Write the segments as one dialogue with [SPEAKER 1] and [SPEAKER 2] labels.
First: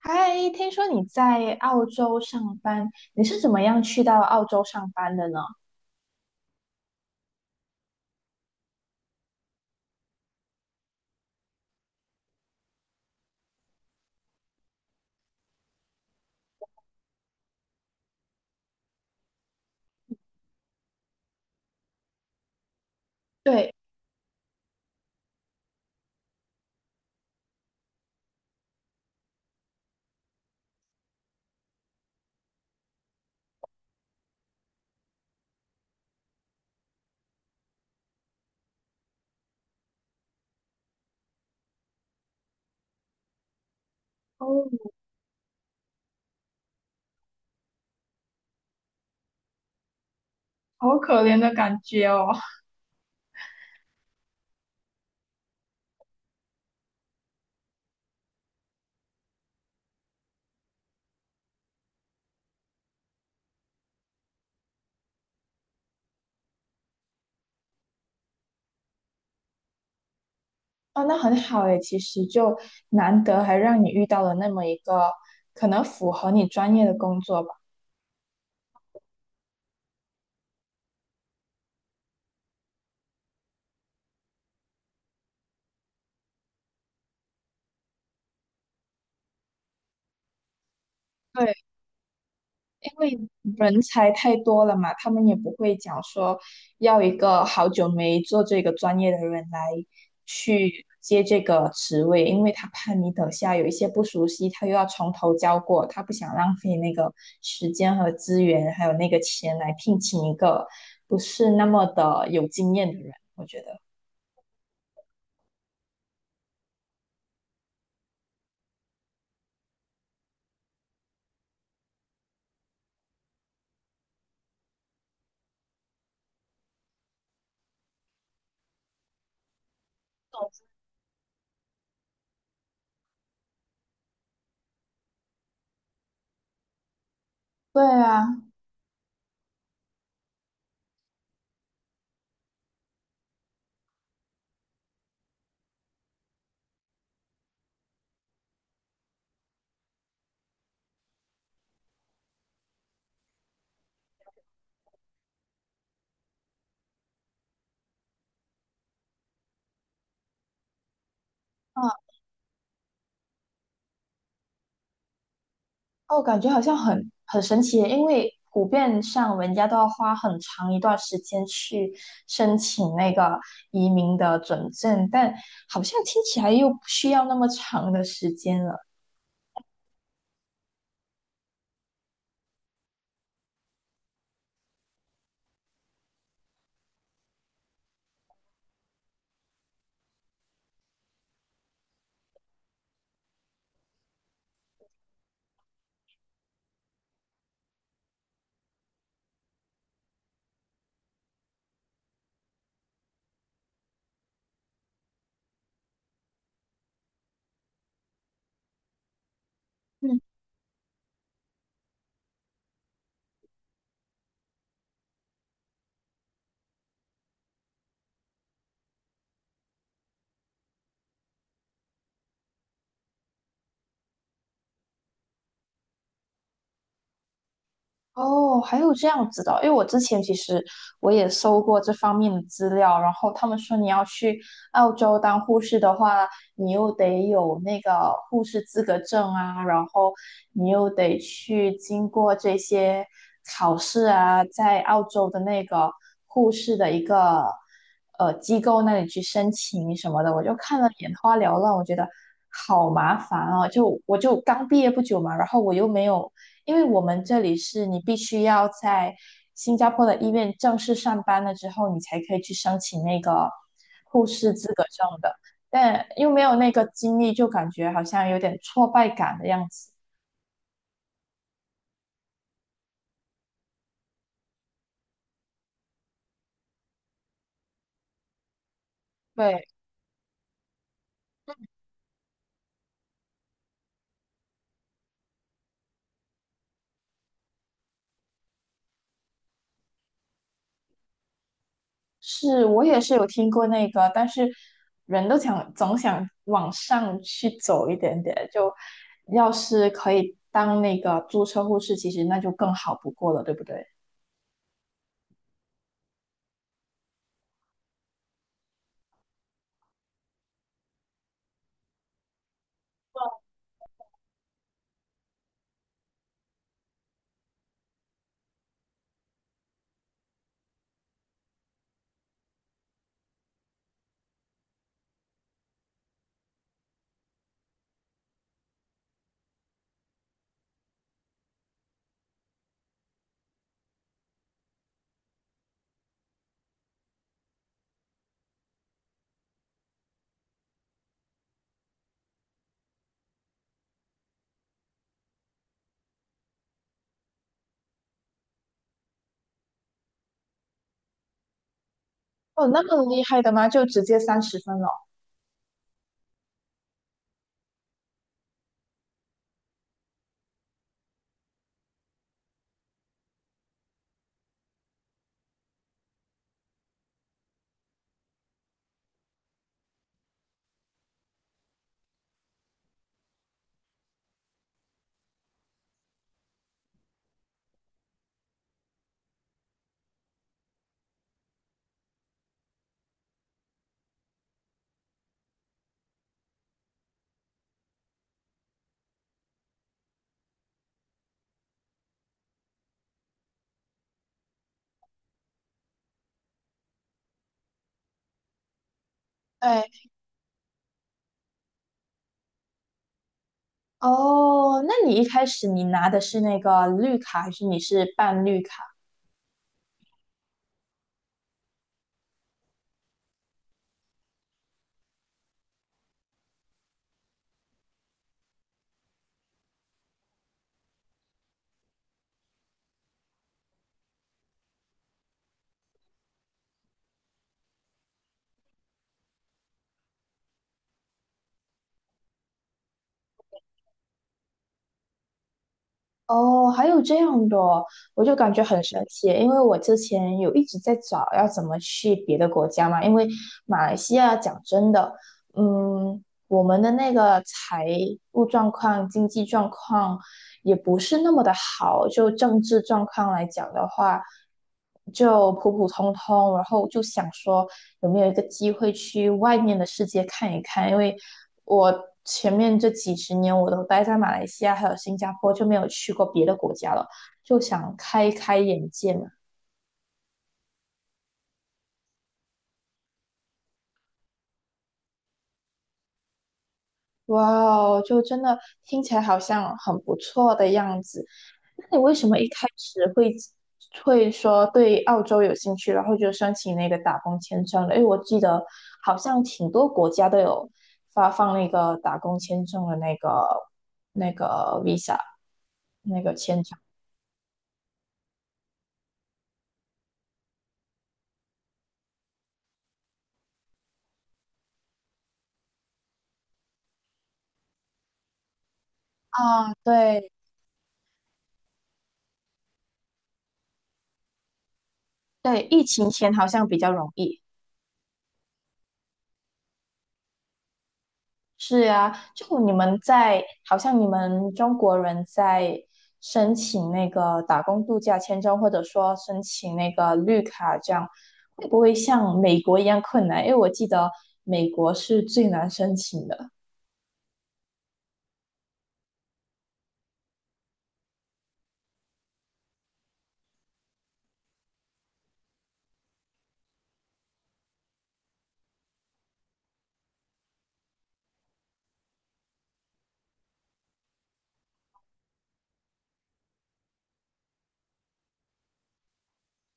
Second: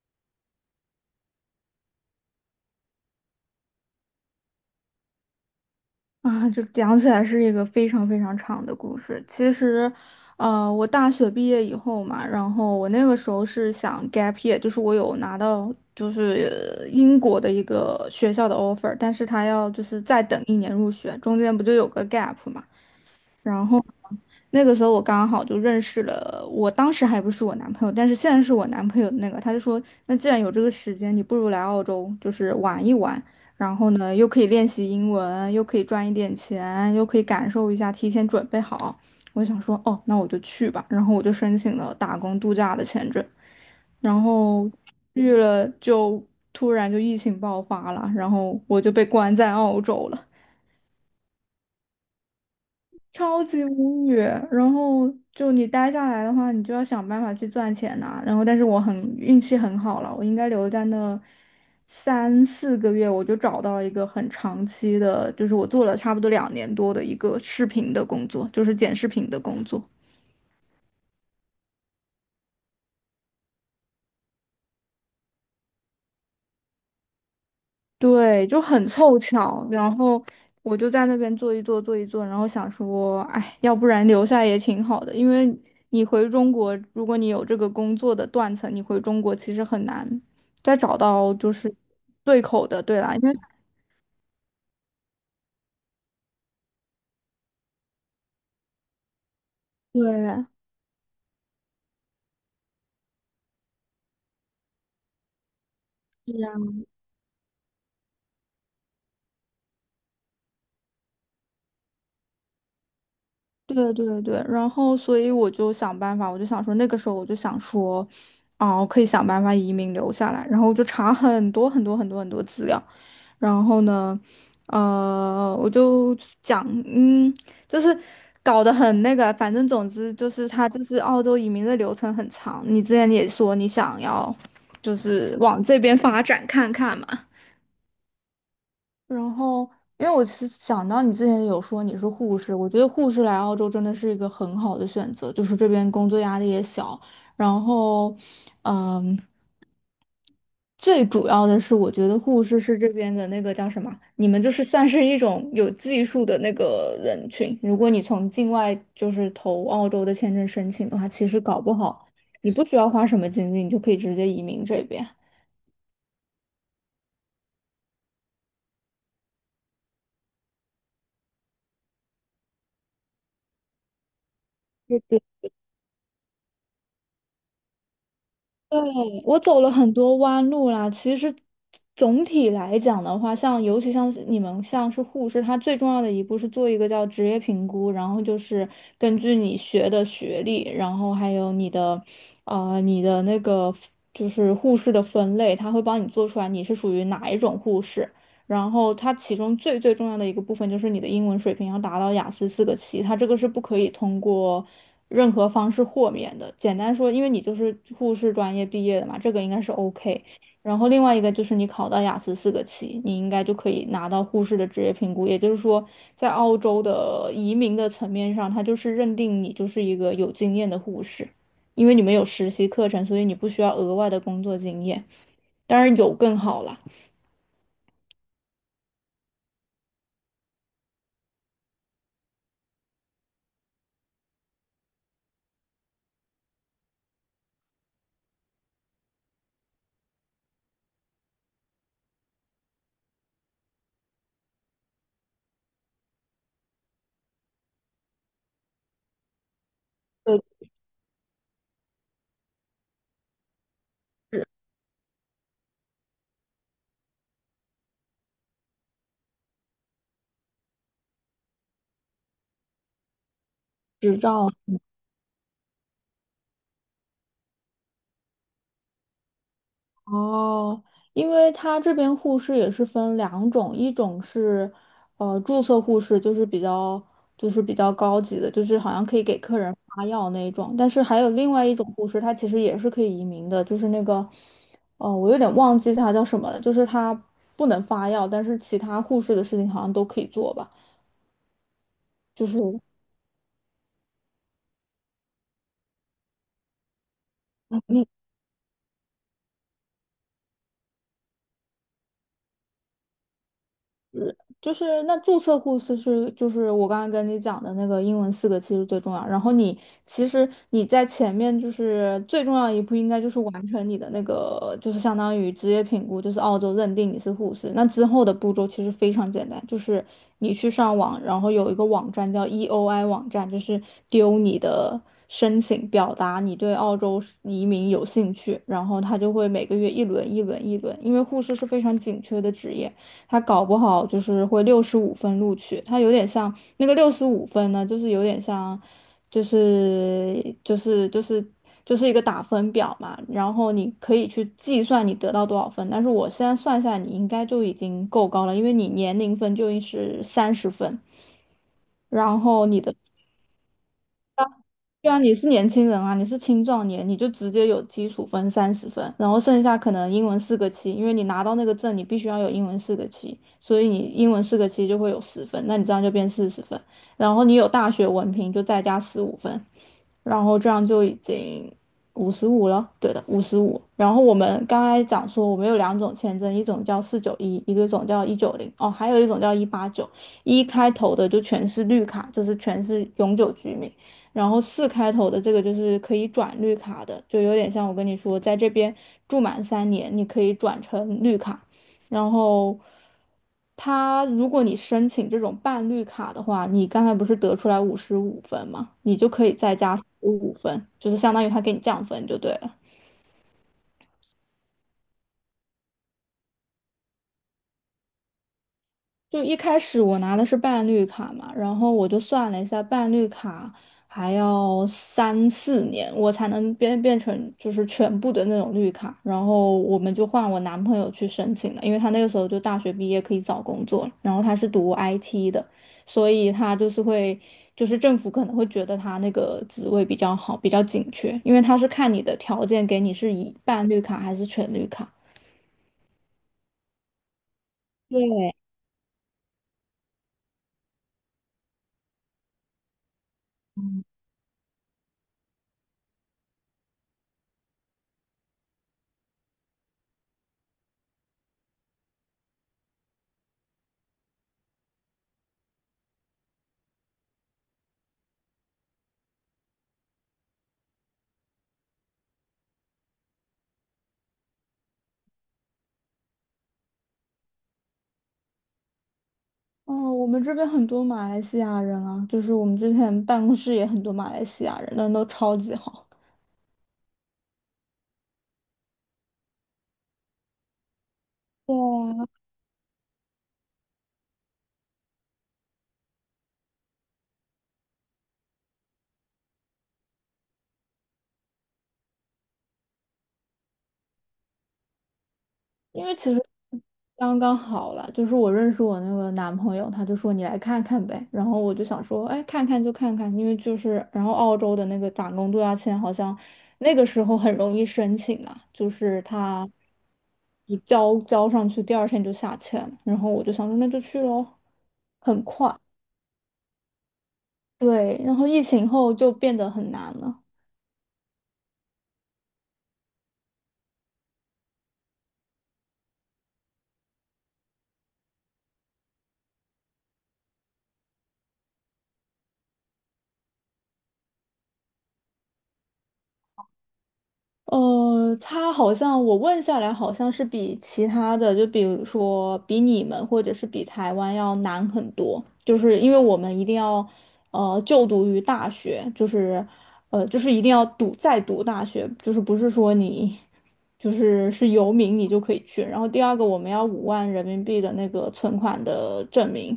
[SPEAKER 1] 嗨，听说你在澳洲上班，你是怎么样去到澳洲上班的呢？
[SPEAKER 2] 啊，就讲起来是一个非常非常长的故事。其实，我大学毕业以后嘛，然后我那个时候是想 gap year，就是我有拿到就是英国的一个学校的 offer，但是他要就是再等一年入学，中间不就有个 gap 嘛？然
[SPEAKER 1] 对。
[SPEAKER 2] 后那个时候我刚好就认识了，我当时还不是我男朋友，但是现在是我男朋友的那个，他就说，那既然有这个时间，你不如来澳洲，就是玩一玩，然后呢，又可以练习英文，又可以赚一点钱，又可以感受一下，提前准备好。我就想说，哦，那我就去吧，然后我就申请了打工度假的签证，然
[SPEAKER 1] 哦，
[SPEAKER 2] 后去了就突然就疫情爆发了，然后我就被关在澳洲了。
[SPEAKER 1] 好可怜的感觉哦。
[SPEAKER 2] 超级无语。然后就你待下来的话，你就要想办法去赚钱呐、然后，但是我很运气很好了，我应该留在那3、4个月，我就找到一个很长期的，就是我做了差不多两年多的一个视频的工作，就是剪视频的工作。
[SPEAKER 1] 哦，那很好诶，其实就难得还让你遇到了那么一个可能符合你专业的工作吧。
[SPEAKER 2] 对，就很凑巧，然后我就在那边坐一坐，然后想说，哎，要不然留下也挺好的，因为你回中国，如果你有这个工作的断层，你回中国其实很难再找到就
[SPEAKER 1] 对。
[SPEAKER 2] 是对口的，
[SPEAKER 1] 因
[SPEAKER 2] 对啦，
[SPEAKER 1] 为
[SPEAKER 2] 因为
[SPEAKER 1] 人才太多了嘛，他们也不会讲说要一个好久没做这个专业的人来
[SPEAKER 2] 对。
[SPEAKER 1] 去接这个职位，因为他怕你等下有一些不熟悉，他又要从头教过，他不想浪费那个时间和资源，还有那个钱来聘请一个不是那么的有经验的人，我觉得。
[SPEAKER 2] 对对对，然后所以我就想办法，我就想说那个时候我就想说，啊，我可以想办法移民留下来，然后我就查很多很多很多很多资料，然后呢，我就讲，就是搞得很那个，反正总之就是他就是澳洲移民的流程很长，你之前也说你想要就是往这边发展看看嘛。
[SPEAKER 1] 对啊。
[SPEAKER 2] 然后，因为我是想到你之前有说你是护士，我觉得护士来澳洲真的是一个很好的选择，就是这边工作压力也小，然后，嗯，最主要的是我觉得护士是这边的那个叫什么，你们就是算是一种有技术的那个人群，如果你从境外就是投澳洲的签证申请的话，其实搞不
[SPEAKER 1] 嗯。
[SPEAKER 2] 好你不需要花什么精力，你就可以直接移民这边。
[SPEAKER 1] 哦，感觉好像很神奇耶，因为普遍上人家都要花很长一段时间去申请那个移民的准证，但好像听起来又不需要那么长的时间了。
[SPEAKER 2] 我走了很多弯路啦。其实总体来讲的话，像尤其像是你们像是护士，它最重要的一步是做一个叫职业评估，然后就是根据你学的学历，然后还有你的那个就是护士的分类，它会帮你做出来你是属于哪一种护士。然后它其中最最重要的一个部分就是你的英文水平要达到雅思四个七，它这个是不可以通过任何方式豁免的。简单说，因为你就是护士专业毕业的嘛，这个应该是
[SPEAKER 1] 嗯。
[SPEAKER 2] OK。然后另外一个就是你考到雅思四个七，你应该就可以拿到护士的职业评估。也就是说，在澳洲的移民的层面上，它就是认定你就是一个有经验的护士，因为你们有实习课程，所以你不需要额外的工作经验。当然有更好啦，
[SPEAKER 1] 哦，还有这样子的哦，因为我之前其实我也搜过这方面的资料，然后他们说你要去澳洲当护士的话，你又得有那个护士资格证啊，然后你又得去经过这些考试啊，在澳洲的那个护士的一个机构那里去申请什么的，
[SPEAKER 2] 呃，
[SPEAKER 1] 我就看了眼花缭乱，我觉得好麻烦啊，就我就刚毕业不久嘛，然后我又没有，因为我们这里是你必须要在新加坡的医院正式上班了之后，你才可以去申请那个，
[SPEAKER 2] 执照。
[SPEAKER 1] 但又没有那个经历，就感觉好像有点挫败感的样子。
[SPEAKER 2] 哦，因为他这边护士也是分两种，一种是，注册护士，就是比较高级的，就是好像可以给客
[SPEAKER 1] 对，
[SPEAKER 2] 人发药那一种。但是还有另外一种护士，他其实也是可以移民的，就是那个，哦，我有点忘记他叫什么了，就是他不能发药，但是其他护士的事情好像都可以做吧，就是。
[SPEAKER 1] 是，我也是有听过那个，但是人都想总想往上去走一点点，就要是可以当那个注册护士，其实那就更好不过了，对不对？
[SPEAKER 2] 就是那注册护士是就是我刚刚跟你讲的那个英文四个其实最重要，然后你其实你在前面就是最重要一步应该就是完成你的那个就是相当于职业评估，就是澳洲认定你是护士。那之后的步骤其实非常简单，就是你去上网，然后有一个网站叫 EOI 网站，就是丢你的申请，表达你对澳洲移民有兴趣，然后他就会每个月一轮一轮一轮，因为护士是非常紧缺的职业。他搞不好就是会六十五分录取，他有点像那个六十五分呢，就是有点像，就是就是就是就是一个打分表嘛，然后你可以去计算你得到多少分，但是我现在算下来，你应该就已经够高了，因为你年龄分就是三十分，然
[SPEAKER 1] 哦，
[SPEAKER 2] 后你
[SPEAKER 1] 那
[SPEAKER 2] 的。
[SPEAKER 1] 么厉害的吗？就直接30分了。
[SPEAKER 2] 对啊，你是年轻人啊，你是青壮年，你就直接有基础分三十分，然后剩下可能英文四个七，因为你拿到那个证，你必须要有英文四个七，所以你英文四个七就会有十分，那你这样就变40分，然后你有大学文凭就再加十五分，然后这样就已经五十五了，对的，五十五。然后我们刚才讲说，我们有两种签证，一种叫491，一个种叫190，哦，还有一种叫189，一开头的就全是绿卡，就是全是永久居民。然后四开头的这个就是可以转绿卡的，就有点像我跟你说，在这边住满3年，你可以转成绿卡。然后，他如果你申请这种半绿卡的话，你刚才不是得出来55分吗？你就可以再加五分，就是相当于他给你降分就对了。
[SPEAKER 1] 哦，那你一开始你拿的是那个绿卡，还是你是办绿卡？
[SPEAKER 2] 就一开始我拿的是伴绿卡嘛，然后我就算了一下，伴绿卡还要3、4年我才能变成就是全部的那种绿卡，然后我们就换我男朋友去申请了，因为他那个时候就大学毕业可以找工作了，然后他是读 IT 的，所以他就是会就是政府可能会觉得他那个职位比较好，比较紧缺，因为他是看你的条件给你是以伴绿卡还是全绿卡。
[SPEAKER 1] 哦，还有这样的哦，我就感觉很神奇，因为我之前有一直在找要怎么去别的国家嘛，因为马来西亚讲真的，嗯，我们的那个财务状况、经济状况也不是那么的好，就政治状况来讲的话，就普普通通，然后就想说，有没有一个机会去外面的世界看一看？因为我前面这几十年我都待在马来西亚还有新加坡，就没有去过别的国家了，就想开开眼界嘛。
[SPEAKER 2] 哦，我们这边很多马来西亚人啊，就是我们之前办公室也很多马来西亚人，人都超级好。
[SPEAKER 1] 哇哦，就真的听起来好像很不错的样子。
[SPEAKER 2] 对
[SPEAKER 1] 那你为
[SPEAKER 2] 啊，
[SPEAKER 1] 什么一开始会说对澳洲有兴趣，然后就申请那个打工签证了？因为我记得好像挺多国家都有发放那个打工签证的那个
[SPEAKER 2] 因为
[SPEAKER 1] 那
[SPEAKER 2] 其
[SPEAKER 1] 个
[SPEAKER 2] 实
[SPEAKER 1] 签证。
[SPEAKER 2] 刚刚好了，就是我认识我那个男朋友，他就说你来看看呗，然后我就想说，哎，看看就看看，因为就是然后澳洲的那个打工度假签好像那个时候很容易申请嘛，就是他
[SPEAKER 1] 啊，对
[SPEAKER 2] 就交交上去，第二天就下签了，然后我就想说那就去喽。
[SPEAKER 1] 对，疫情前好像比较容易。
[SPEAKER 2] 对，然后疫情后就变得很难了。
[SPEAKER 1] 是啊，就你们在，好像你们中国人在申请那个打工度假签证，或者说申请那个绿卡，这样会不会像美国一样困难？因为我记得美国是最难申请的。
[SPEAKER 2] 他好像我问下来，好像是比其他的，就比如说比你们或者是比台湾要难很多，就是因为我们一定要就读于大学，就是一定要读再读大学，就是不是说你就是是游民你就可以去。然后第二个我们要5万人民币的那个存款的证明，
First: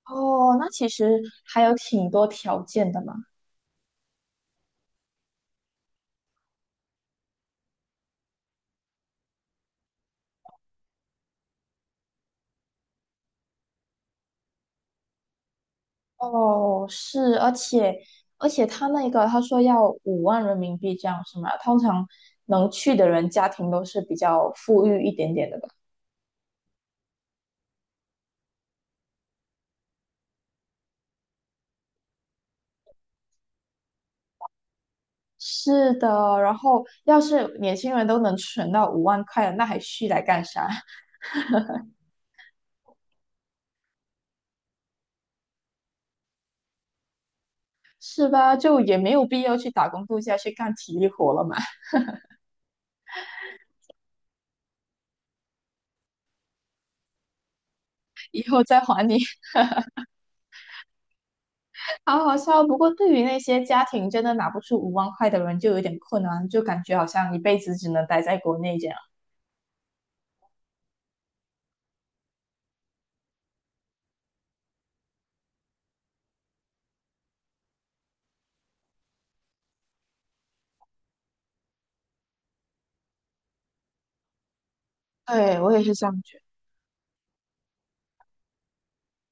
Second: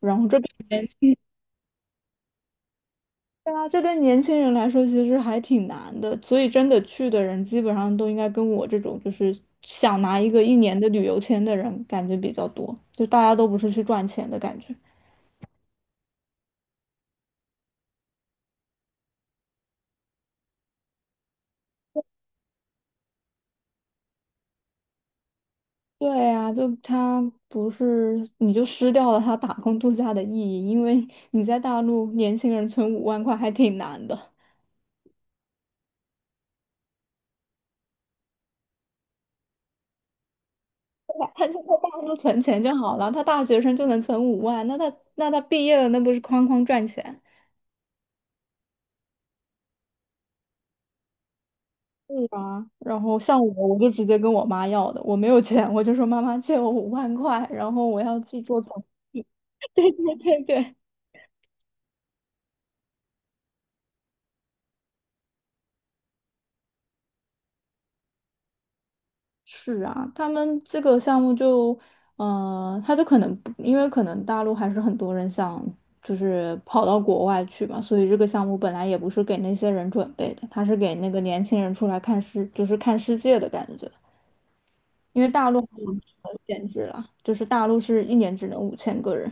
[SPEAKER 2] 然后这
[SPEAKER 1] 哦，
[SPEAKER 2] 边。
[SPEAKER 1] 那其实还有挺多条件的嘛。
[SPEAKER 2] 对啊，这对年轻人来说其实还挺难的，所以真的去的人基本上都应该跟我这种就是想拿一个一年的旅游签的人感觉比较多，就大家都不是去赚钱的感觉。
[SPEAKER 1] 哦，是，而且他那个他说要5万人民币这样是吗？通常能去的人家庭都是比较富裕一点点的吧。
[SPEAKER 2] 对啊，就他不是，你就失掉了他打工度假的意义，因为你在大陆年轻人存五万块还挺难的，
[SPEAKER 1] 是的，然后要是年轻人都能存到五万块了，那还去来干啥？
[SPEAKER 2] 对吧他就在大陆存钱就好了，他大学生就能存五万，那他那他毕业了那不是哐哐赚钱？
[SPEAKER 1] 是吧？就也没有必要去打工度假去干体力活了嘛。
[SPEAKER 2] 是啊，然后像我，我就直接跟我妈要的，我没有钱，我就说妈妈借我五万块，然后我要 去
[SPEAKER 1] 以
[SPEAKER 2] 做
[SPEAKER 1] 后
[SPEAKER 2] 成。
[SPEAKER 1] 再还你。
[SPEAKER 2] 对对对对，
[SPEAKER 1] 好好笑，不过对于那些家庭真的拿不出五万块的人，就有点困难，就感觉好像一辈子只能待在国内这样。
[SPEAKER 2] 是啊，他们这个项目就，他就可能不，因为可能大陆还是很多人想就是跑到国外去嘛，所以这个项目本来也不是给那些人准备的，他是给那个年轻人出来看世，就是看世界的感觉。因为大
[SPEAKER 1] 对，
[SPEAKER 2] 陆
[SPEAKER 1] 我
[SPEAKER 2] 还
[SPEAKER 1] 也是
[SPEAKER 2] 有
[SPEAKER 1] 这样觉
[SPEAKER 2] 限制啦，就是大陆是一年只能5000个人。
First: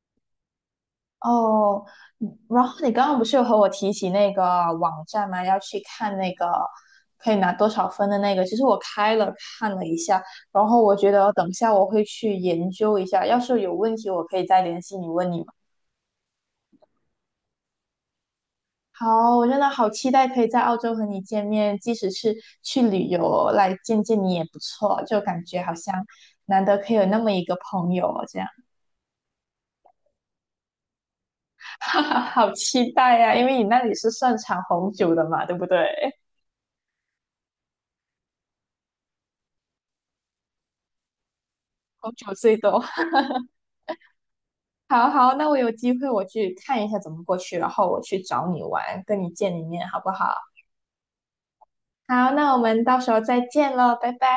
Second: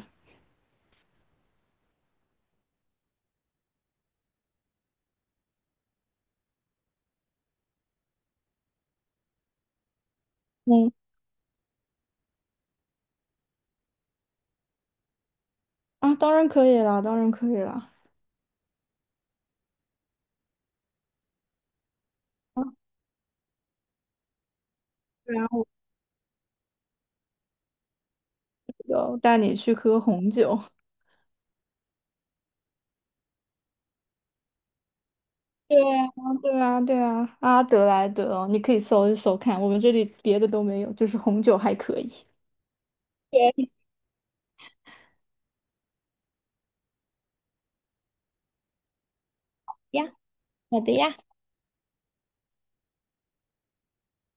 [SPEAKER 1] 哦。嗯，然后你刚刚不是有和我提起那个网站吗？要去看那个可以拿多少分的那个。其实我开了看了一下，然后
[SPEAKER 2] 嗯
[SPEAKER 1] 我觉得等一下我会去研究一下。要是有问题，我可以再联系你问你嘛。
[SPEAKER 2] 啊，当然可以啦，当然可以啦。
[SPEAKER 1] 好，我真的好期待可以在澳洲和你见面，即使是去旅游来见见你也不错，就
[SPEAKER 2] 然
[SPEAKER 1] 感觉
[SPEAKER 2] 后
[SPEAKER 1] 好像难得可以有那么一个朋友哦这样。
[SPEAKER 2] 就带你去喝红酒。
[SPEAKER 1] 哈哈，好期待呀、因为你那里是盛产红酒的嘛，对不对？
[SPEAKER 2] 对啊，对啊，对啊，阿德莱德哦，你可以搜一搜看，我们这里别的都没有，就是红酒还可
[SPEAKER 1] 红
[SPEAKER 2] 以。
[SPEAKER 1] 酒最多。
[SPEAKER 2] 对
[SPEAKER 1] 好好，那我有机会我去看一下怎么过去，然后我去找你玩，跟你见一面，好不
[SPEAKER 2] 呀，
[SPEAKER 1] 好？
[SPEAKER 2] 好的呀。
[SPEAKER 1] 好，那我们到时候再见喽，拜拜。